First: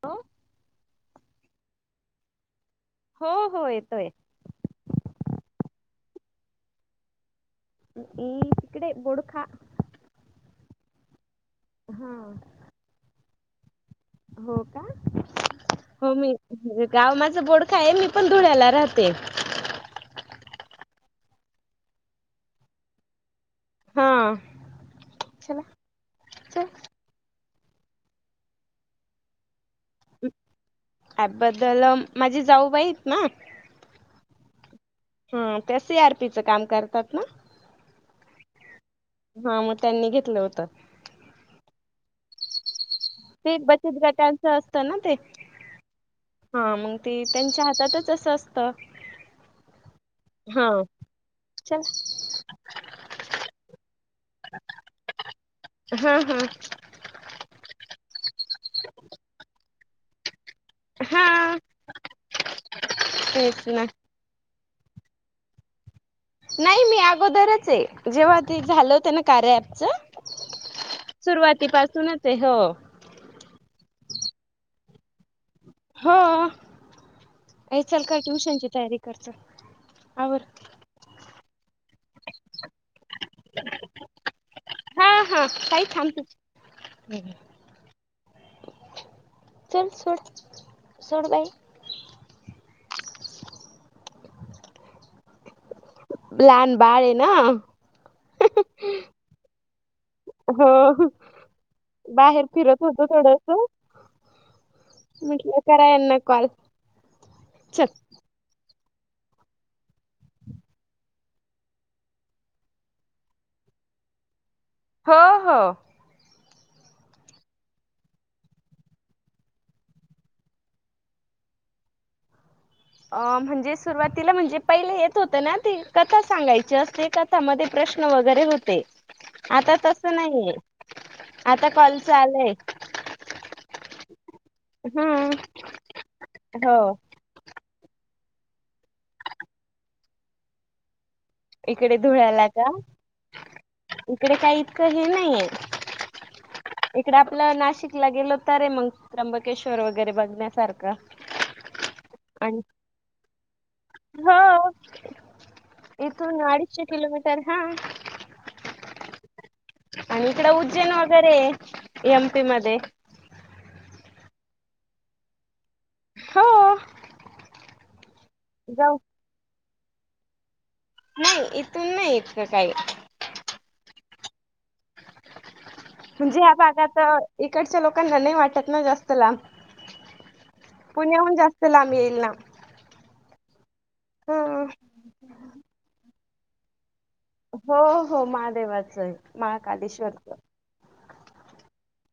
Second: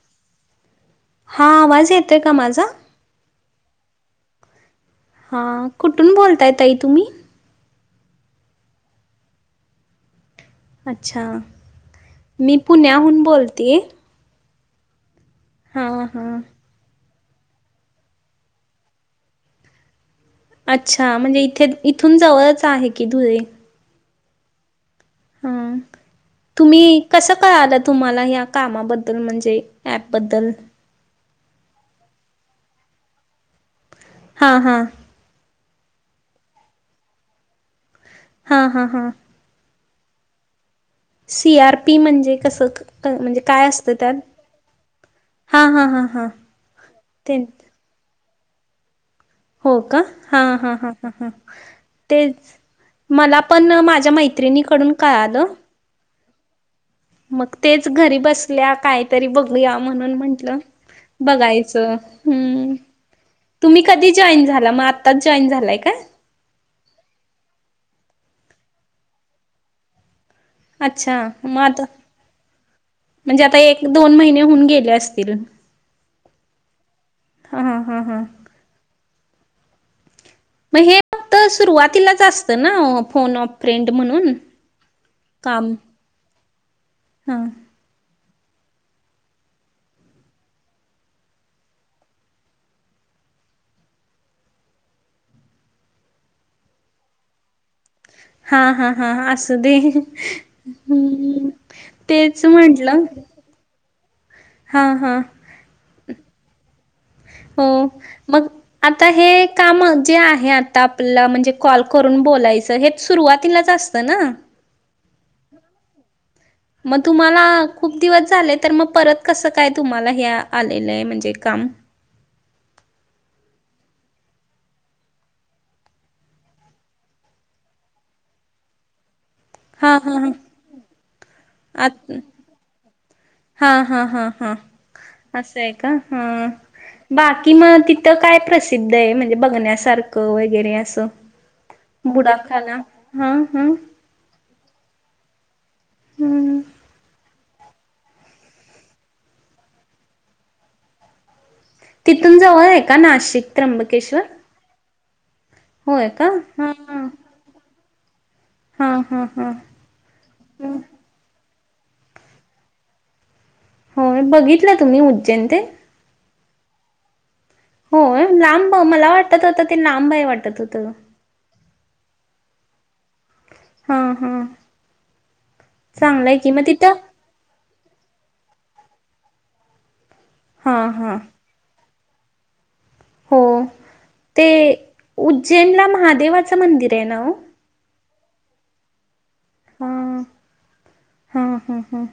अ. हा आवाज येतोय का माझा? हो हो येतोय. हां कुठून बोलताय ताई तुम्ही? अम्म इकडे बोडखा. अच्छा. हा. मी पुण्याहून बोलते. हो का? हो मी- हां गाव माझ बोडखा आहे. मी पण धुळ्याला राहते. अच्छा. म्हणजे इथे इथून जवळच आहे की धुळे. हा. हा. चला चल तुम्ही कसं कळाल तुम्हाला ह्या कामाबद्दल? म्हणजे- ॲपबद्दल. ऍपबद्दल. माझी जाऊ बाईयेत ना? हां हां. हा. त्या सी आर पी चं काम करतात ना. हा हा हा. हा. मग त्यांनी घेतलं होतं. सी आर पी म्हणजे कसं? क- म्हणजे ते काय असतं बचत त्यात? गटाच असत ना ते? हां हां हां हां हा. मग ते त्यांच्या ह- त्यातच असं असतं. हो का? हा हा हा हा हा. चल तेच. मला पण माझ्या मैत्रिणीकडून कळालं. हा हा. मग तेच घरी बसल्या कायतरी बघूया म्हणून म्हंटलं- हा बघायचं. हम्. तेच तुम्ही ना. कधी- जॉईन झाला? मग आत्ताच जॉईन झालाय का? नाही मी अगोदरच आहे. जेव्हा ते झाल होत ना कार्या ऍपच. अच्छा मग आता सुरुवातीपासूनच आहे. हो. म्हणजे आता एक दोन महिने होऊन गेले असतील. हो. हा हा हा चल हा काय ट्युशनची तयारी कर चल. आवर. मग हे फक्त सुरुवातीलाच असतं ना? फोन ऑप फ़्रेंड म्हणून हा काम. [unintelligible] हा चल सोड. सोड बाय. लहान बाळए ना. हा हा हा. अस. [unintelligible] हो. तेच बाहेर फिरत म्हंटलं होते थोडस. हा हा म्हटलं करा यांना कॉल. हो. चल मग- आता हे काम जे आहे आत्ता आपल्याला म्हणजे कॉल करून बोलायचं हे सुरुवातीलाच असत- -त ना? हो हो. मग तुम्हाला खूप दिवस झालेय तर मग परत कसं काय? तुम्हाला हे आलेलंय म्हणजे काम? अ. म्हणजे सुरुवातीला म्हणजे पहिले येत होत ना ते कथा सांगायची असते क- त्यामध्ये प्रश्न वगैरे होते. आता हां तस हां हां. नाहीये. आता कालच आलंय. हा. हा. हा. हा. हम्म असं आहे का? हा. हो बाकी मग तिथं काय प्रसिद्ध आहे म्हणजे बघण्यासारखं वगैरे असं इकडे धुळ्याला का बुढाखाना हम्म हम्म इकडे काही इतकं हे नाहीय हं. इकडे आपल नाशिकला गेलो तर रे मग त्र्यंबकेश्वर वगैरे बघण्यासारखं तिथून आणि जवळ आहे का नाशिक त्र्यंबकेश्वर? हो होय का? इथून अडीचशे हां. किलोमीटर हा हा हा हा आणि इकडं उज्जैन वगैरे एमपी मध्ये होय बघितलय तुम्ही उज्जैन ते? हो होय लांब जाऊ मला वाटतं होत ते लांब आहे वाटतं होतं. नाही इथून नाही इतकं काही हा हा चांगलंय म्हणजे की ह्या मग तिथं भागात इकडच्या लोकांना नाही वाटतं ना जास्त लांब हा हा पुण्याहून जास्त जास्त लाब येईल ना हो ते ह उज्जैनला महादेवाचं मंदिर आहे ना ओ? हो हो महादेवाचं आहे महाकालेश्वरच हम्म हम्म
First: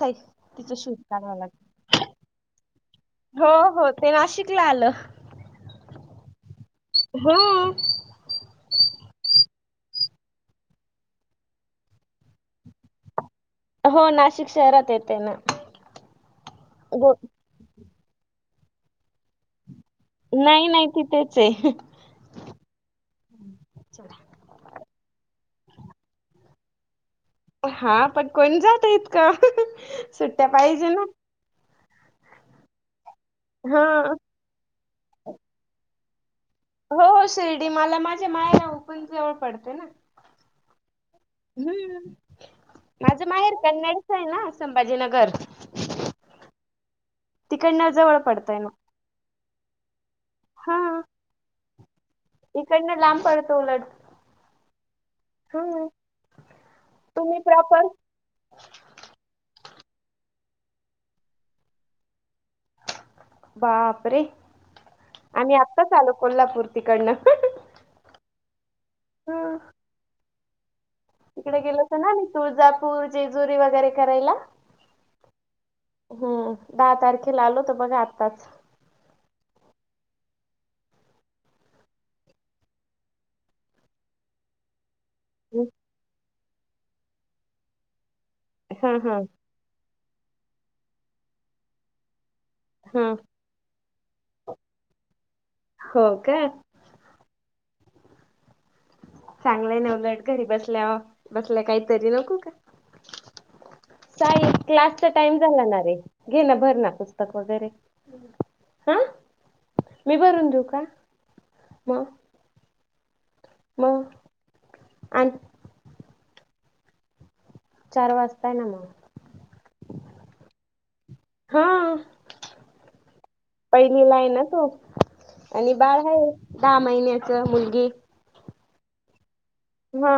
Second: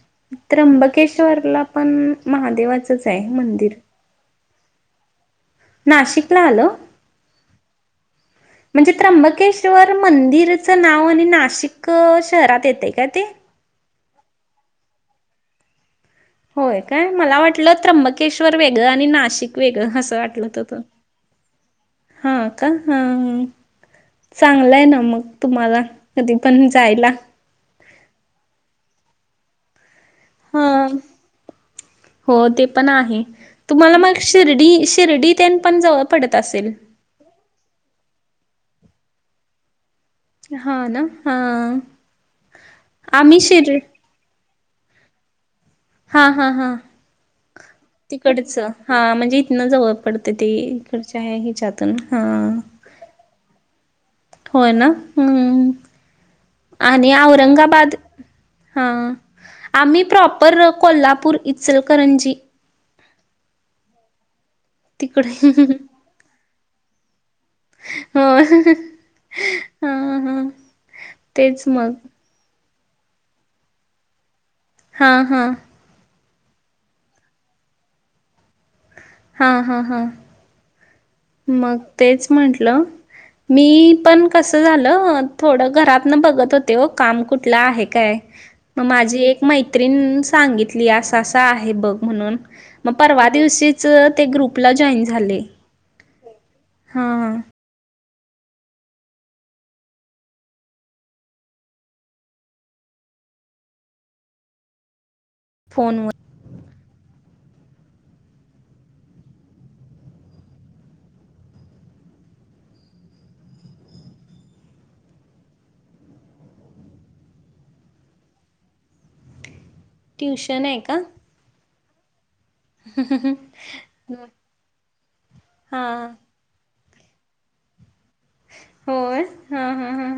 ताई तिचं शूट काढावं त्र्यंबकेश्वरला लागेल पण महादेवाचच आहे हो मंदिर. हो ते नाशिकला आलं. नाशिकला आलं? हम्म म्हणजे त्र्यंबकेश्वर मंदिरचं नाव आणि नाशिक शहरात येतंय काय ते? हो नाशिक शहरात येते ना. होय काय गो मला वाटलं त्र्यंबकेश्वर वेगळं आणि नाशिक वेगळं असं. वाटलं नाही होत नाही तिथेच आहे. का हा चांगलंय ना मग तुम्हाला कधी पण जायला. हा पण कोण जातय इतक सुट्टया हां पाहिजे ना. हो ते पण आहे तुम्हाला हा. मग शिर्डी शिर्डीतेन पण जवळ पडत असेल. हो हो शिर्डी मला माझ्या माहेरहून पण जवळ पडते. हा ना हा हम्म माझं आम्ही माहेर शिर कन्नइ. इथच आहे ना संभाजीनगर. हा हा हा तिकडन जर तिकडचं हा म्हणजे इथनं जवळ पडतय ते हा इकडचं हे हेच्यातून हा इकडनं लांब पडतो उलट होय ना हम्म हम्मआणि तुम्ही प्रॉपर औरंगाबाद हा आम्ही प्रॉपर कोल्हापूर इचलकरंजी बापरे तिकडे आम्ही आत्ताच आलो कोल्हापूर तिकडनं होय हा हा तिकडे गेल होत ना मी तुळजापूर, जेजुरी वगैरे करायला. हा हा. हो. दहा तारखेला आलो तर बघा आत्ताच. हा हा हा. मग तेच म्हटलं, मी पण कस झालं अ थोडं घरातन बघत होते. ओ काम कुठला आहे काय मग हा हा माझी एक मैत्रिण सांगितली अस अस आहे बघ. म्हणून हा परवा, दिवशीच ते ग्रुपला जॉईन झाले. हो काय. हा हा. चांगलंय ना उलट घरी बसल्या बसल्या काहीतरी नको का. साई क्लासचा टाइम झाला ना रे. फोनवर घेणा भर ना पुस्तक वगैरे हा. मी भरून देऊ का मग? मगं. चार वाजताय ना मग. ट्युशन का? हा पहिलीला आहे ना तू. आणि बाळ हां आहे. दहा महिन्याच मुलगी. होय. हा.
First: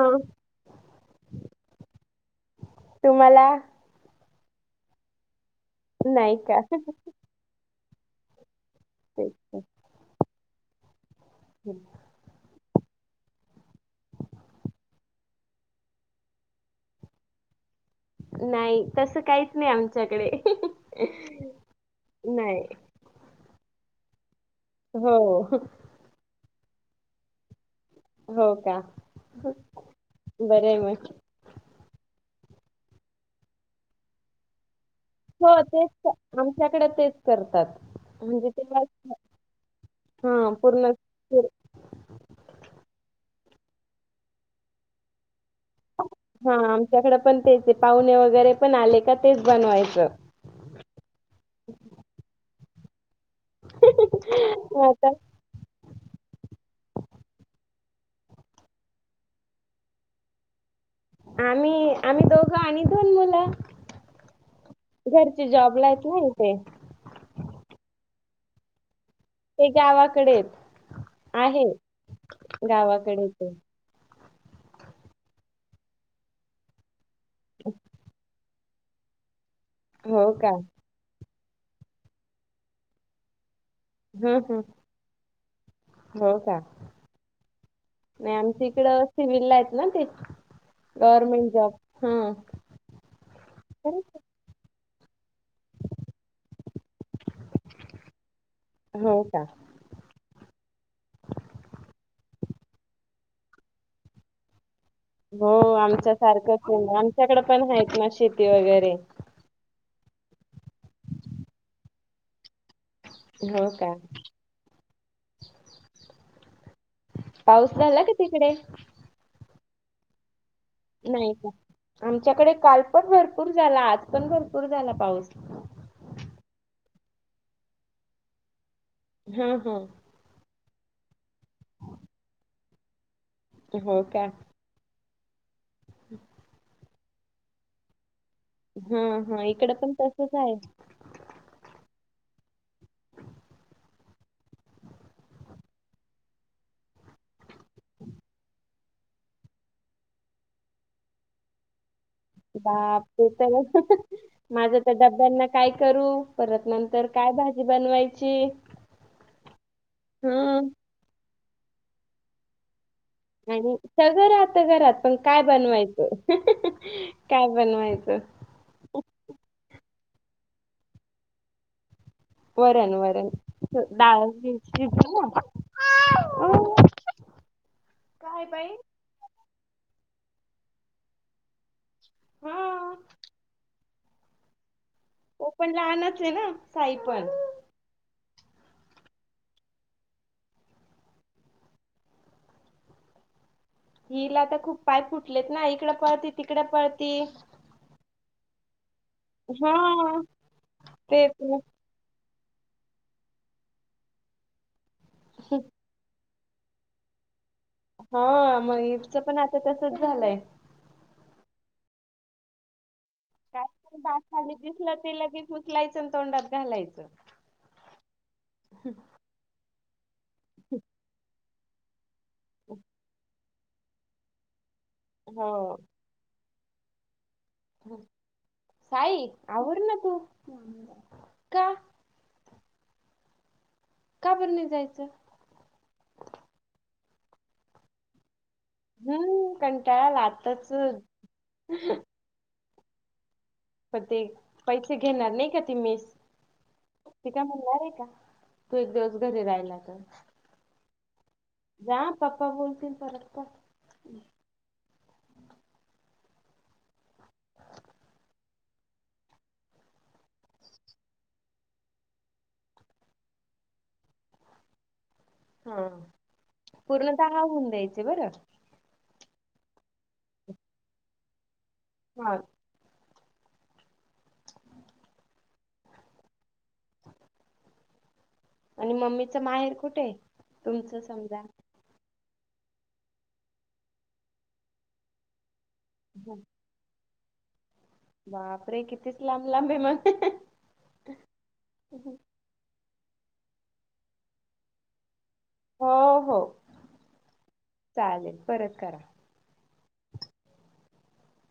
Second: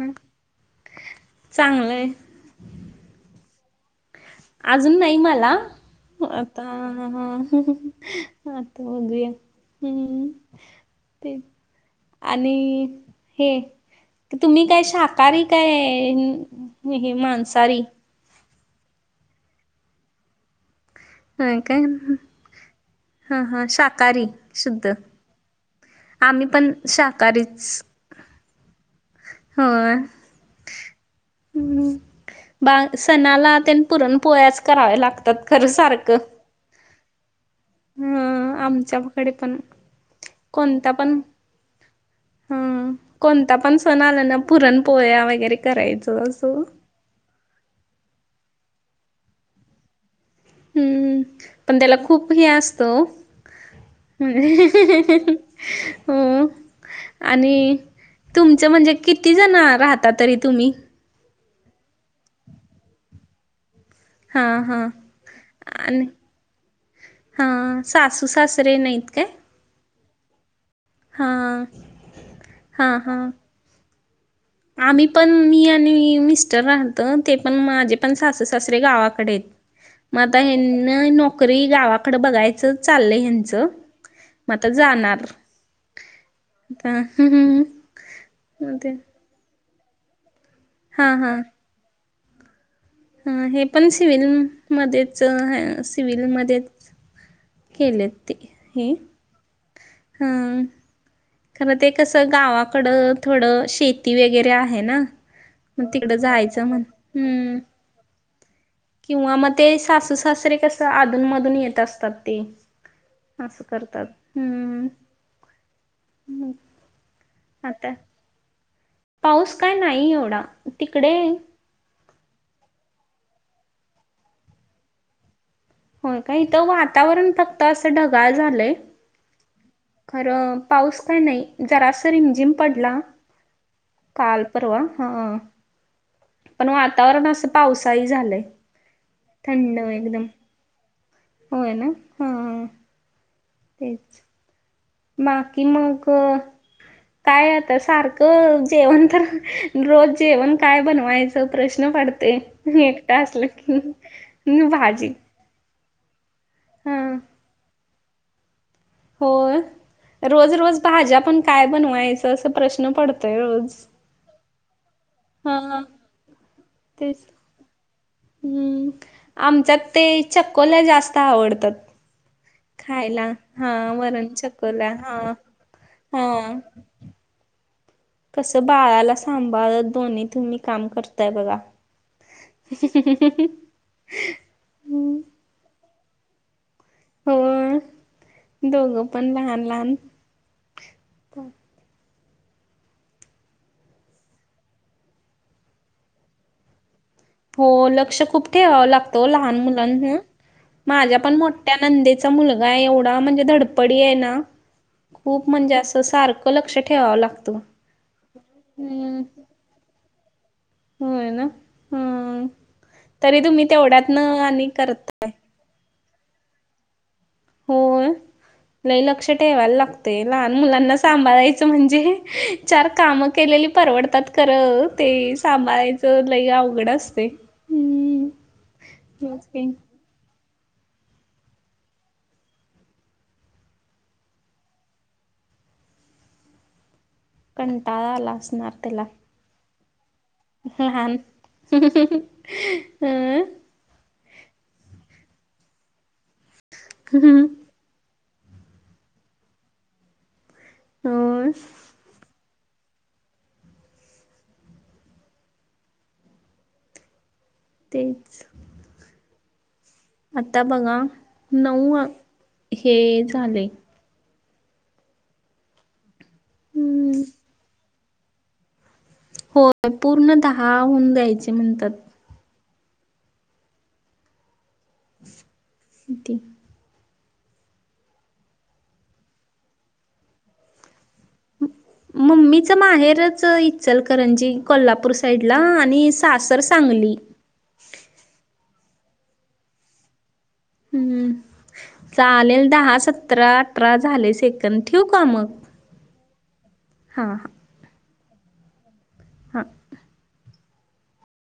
चांगलंय. तुम्हाला? अजून नाही मला नाही का आता. आता होऊदे एक. हम्म ठीक. हम्म. आणि हे. तुम्ही काय शाकाहारी काय हे मासाहारी? नाही. तसं काहीच नाही आमच्याकडे. होय काय नाही हा हा शाकाहारी शुद्ध. हो आम्ही पण शाकाहारीच. हो का. होय बर आहे मग. हम्म बा सणाला तेन पुरण पोळ्याच करायला लागत. हो तेच आमच्याकडे तेच करतात. म्हणजे ह तेव्हा आमच्याकडे पण हा पूरनाची हा कोणता पण सण आला ना. पुरण पोळ्या वगैरे करायचं असं. त्याच्याकड पण त्या पाहुणे वगैरे पण आले का तेच बनवायचं. हम्म पण त्याला खूप हे असतं ओ. आता हो. आणि तुमच म्हणजे किती जण राहता तरी तुम्ही? आम्ही आम्ही दोघं आणि दोन मुलं. हां हां घरचे जॉबला आणि आहेत होय इथे? हां सासू सासरे नाहीत काय? ते गावाकडे आहेत. हां आहेत हां हां गावाकडेच आहेत. आम्ही पण मी आणि मिस्टर राहलत. ते पण माझे पण सासू सासरे गावाकडे आहेत. मग हो आता का यांना, नोकरी गावाकडे बघायचं चाललय ह्यांचं. हं म हं आता जाणार. हो का नही आमच्या हं इकड. ते सिव्हीला येत ना ते, हां गव्हर्मेंट जॉब हं. हं हे पण सिव्हल मध्येच, हं सिव्हलमध्येच. केले ते, हे हो का हम्म. खरं ते कसं गावाकडं थोडं शेती वगैरे आहे ना. हो मग आमच्या तिकडं जायचं सारखंच म्हण म आमच्याकड हम्म पण आहेत ना शेती वगैरे. किंवा मग ते सासू सासरे कस आधूनमधून येत असतात ते. असं हो का करतात हम्म हम्म. पाऊस झाला का तिकडे? पाऊस काय नाही एवढा. तिकडे नाही का, आमच्याकडे काल पण भरपूर झाला, आज पण भरपूर झाला पाऊस. हो काय, इथं वातावरण फक्त असं ढगाळ झालंय. हं हं. खरं, पाऊस का नाही, जरास रिमझिम पडला, हो का काल. परवा, हं, पण वातावरण असं पावसाळी झालंय. हं हं, इकडं थंड पण एकदम तसच हाय. होय ना, हं हं. तेच. बाकी मग?? काय आता सारखं, जेवण तर, रोज जेवण काय बनवायचं प्रश्न पडत बाप ते तर, माझं त त्या भाजी डब्यांना. काय करू? परत हा नंतर काय भाजी बनवायची? होय, रोज हं रोज भाज्या पण काय बनवायचं अस प्रश्न पडतो. आणि, सगळं राहतं घरात. पण काय हा बनवायचं, तेच काय बनवायचं? हम्म, आमच्यात ते, चक्कोल्या जास्त आवडतात. वरण खायला वरण, हा डाळ वरण चकोल्या [unintelligible] हा ना. हा [inaudible] काय कसं बाई बाळाला सांभाळत दोन्ही तुम्ही काम करताय बघा. हा ह्हणं हं ह्हणं. तो पण लहानच य ना, साई पण. हो दोघं पण लहान, लहान. हिला त खूप पाय फुटलेत ना, इकडं पळती, तिकडं पळती. हो, लक्ष खूप ठेवावं लागत ओ लहान मुलांना, हा माझ्या ते पण मोठ्या नंदे चा मुलगा ये एवढा, म्हणजे धडपडी ये ना, खूप म्हणजे अस सार क लक्ष ठेवाव लागत. हां, मयूरच पण आता तसच झालंय. होय ना, हं तरी तुम्ही तेवढ्यात न आणि करताय. ऊचलायचं अन तोंडात घालायचं. होय, लई लक्ष ठेवायला लागतय, लहान मुलांना सांभाळायचं म्हणजे चार काम केलेली परवडतात खरं, ते हो सांभाळायच त लई अवघड असतय. हम्म साई, तेच की आवर ना तू, का? का बर नई जायचं? कंटाळा आला असणार त्याला. कंटाळालात. लहान, हहहह. पण ते, पैसे घेणार नाही का ती मेस. ती का म्हणणार आहे का. तू एक दिवस घरी राहिला तर. अस. जा पप्पा बोलतील. परत कर. तेच. आता बघा. नऊ हे झालय. हा. पूर्ण हम्म दहा होऊन द्यायचे बरं. होय. पूर्ण दहा हुन द्यायचे म्हणतात. हा. ते. [inaudible] आणि मम्मीच माहेर कुठे? तुमचं समजा. मम्मीच माहेरच इचलकरंजी कोल्हापूर साईडला आणि सासर सांगली. बापरे, कितीच लांब लांब आहे मग. हम्म, चालेल दहा सतरा, अठरा झाले सेकंद ठेवू का मग? हो हो. हां. चालेल. परत करा. हा.